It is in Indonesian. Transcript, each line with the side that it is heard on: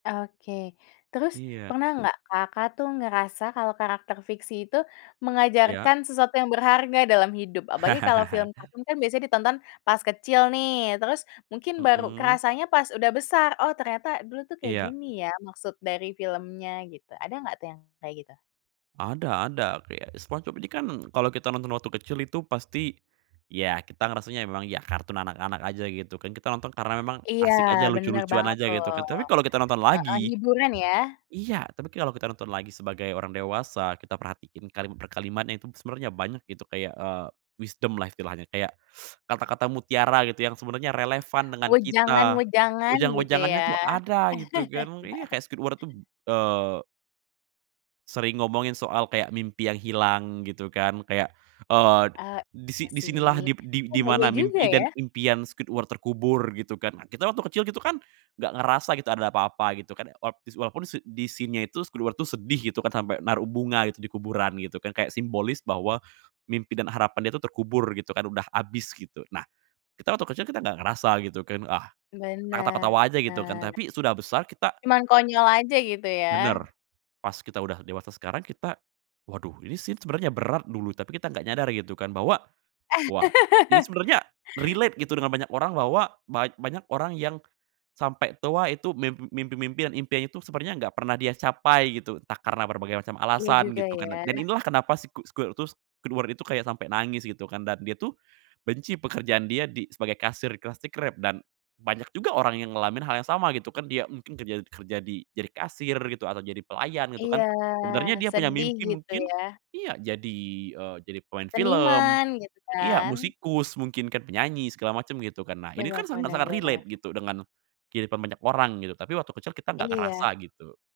left: Oke, terus
right: Iya.
left: pernah nggak Kakak tuh ngerasa kalau karakter fiksi itu
right: Iya.
left: mengajarkan sesuatu yang berharga dalam hidup apalagi kalau film kartun kan biasanya ditonton pas kecil nih terus mungkin baru
right: Mhm.
left: rasanya pas udah besar, oh ternyata dulu tuh kayak
right: Iya.
left: gini ya maksud dari filmnya gitu, ada nggak tuh yang kayak gitu?
right: Ada ada, kaya SpongeBob ini kan kalau kita nonton waktu kecil itu pasti, ya kita ngerasanya memang ya kartun anak-anak aja gitu, kan kita nonton karena memang
left: Iya
right: asik aja,
left: bener
right: lucu-lucuan
left: banget
right: aja
left: tuh.
right: gitu, ke tapi kalau kita nonton
left: Heeh
right: lagi
left: hiburan ya.
right: iya, tapi kalau kita nonton lagi sebagai orang dewasa, kita perhatiin kalimat per kalimatnya itu sebenarnya banyak gitu, kayak, eee, wisdom lah istilahnya, kayak, kata-kata mutiara gitu yang sebenarnya relevan dengan kita.
left: Wejangan-wejangan, gitu
right: Wejang-wejangannya
left: ya.
right: tuh ada gitu kan iya, kayak Squidward tuh, eee sering ngomongin soal, kayak mimpi yang hilang gitu kan, kayak, eee,
left: Ah,
right: di si
left: iya
right: "Di sinilah,"
left: sih.
right: di di
left: Oh,
right: "di mana
left: bahaya juga
right: mimpi dan
left: ya.
right: impian Squidward terkubur." Gitu kan, nah kita waktu kecil gitu kan, nggak ngerasa kita ada apa-apa gitu kan, walaup dis walaupun s di scene-nya itu, Squidward sedih gitu kan, sampai naruh bunga gitu, di kuburan gitu kan, kayak simbolis bahwa mimpi dan harapan dia tuh terkubur gitu kan, udah abis gitu. Nah, kita waktu kecil, kita gak ngerasa gitu kan, ah, kata-kata "wah" aja gitu kan,
left: Bener.
right: tapi sudah besar kita
left: Cuman konyol aja, gitu ya.
right: Bener, pas kita udah dewasa sekarang, kita, waduh, ini scene sebenarnya berat dulu, tapi kita nggak nyadar, gitu kan, bahwa, wah, ini sebenarnya relate gitu dengan banyak orang, bahwa bany banyak orang yang sampe tua, itu mim mimpi-mimpi dan impiannya itu sepertinya enggak pernah dia capai gitu, entah karena berbagai macam
left: Iya
right: alasan
left: juga,
right: gitu kan, dan dan
left: ya.
right: inilah kenapa siku squirtus Squidward itu, kayak sampai nangis gitu kan, dan dia tuh benci pekerjaan dia di sebagai kasir di Krusty Krab, dan banyak juga orang yang ngalamin hal yang sama gitu kan, dia mungkin kerja kerja di, jadi kasir gitu, atau jadi pelayan gitu
left: Iya,
right: kan. Sebenarnya dia punya
left: sedih
right: mimpi
left: gitu
right: mungkin
left: ya.
right: iya, jadi, eee, jadi pemain film
left: Seniman gitu
right: iya,
left: kan.
right: musikus mungkin kan, penyanyi segala macem gitu kan, nah ini kan
left: Bener bener
right: sangat-sangat
left: bener.
right: relate gitu dengan, kehidupan banyak orang gitu, tapi waktu kecil kita nggak ngerasa
left: Iya.
right: gitu.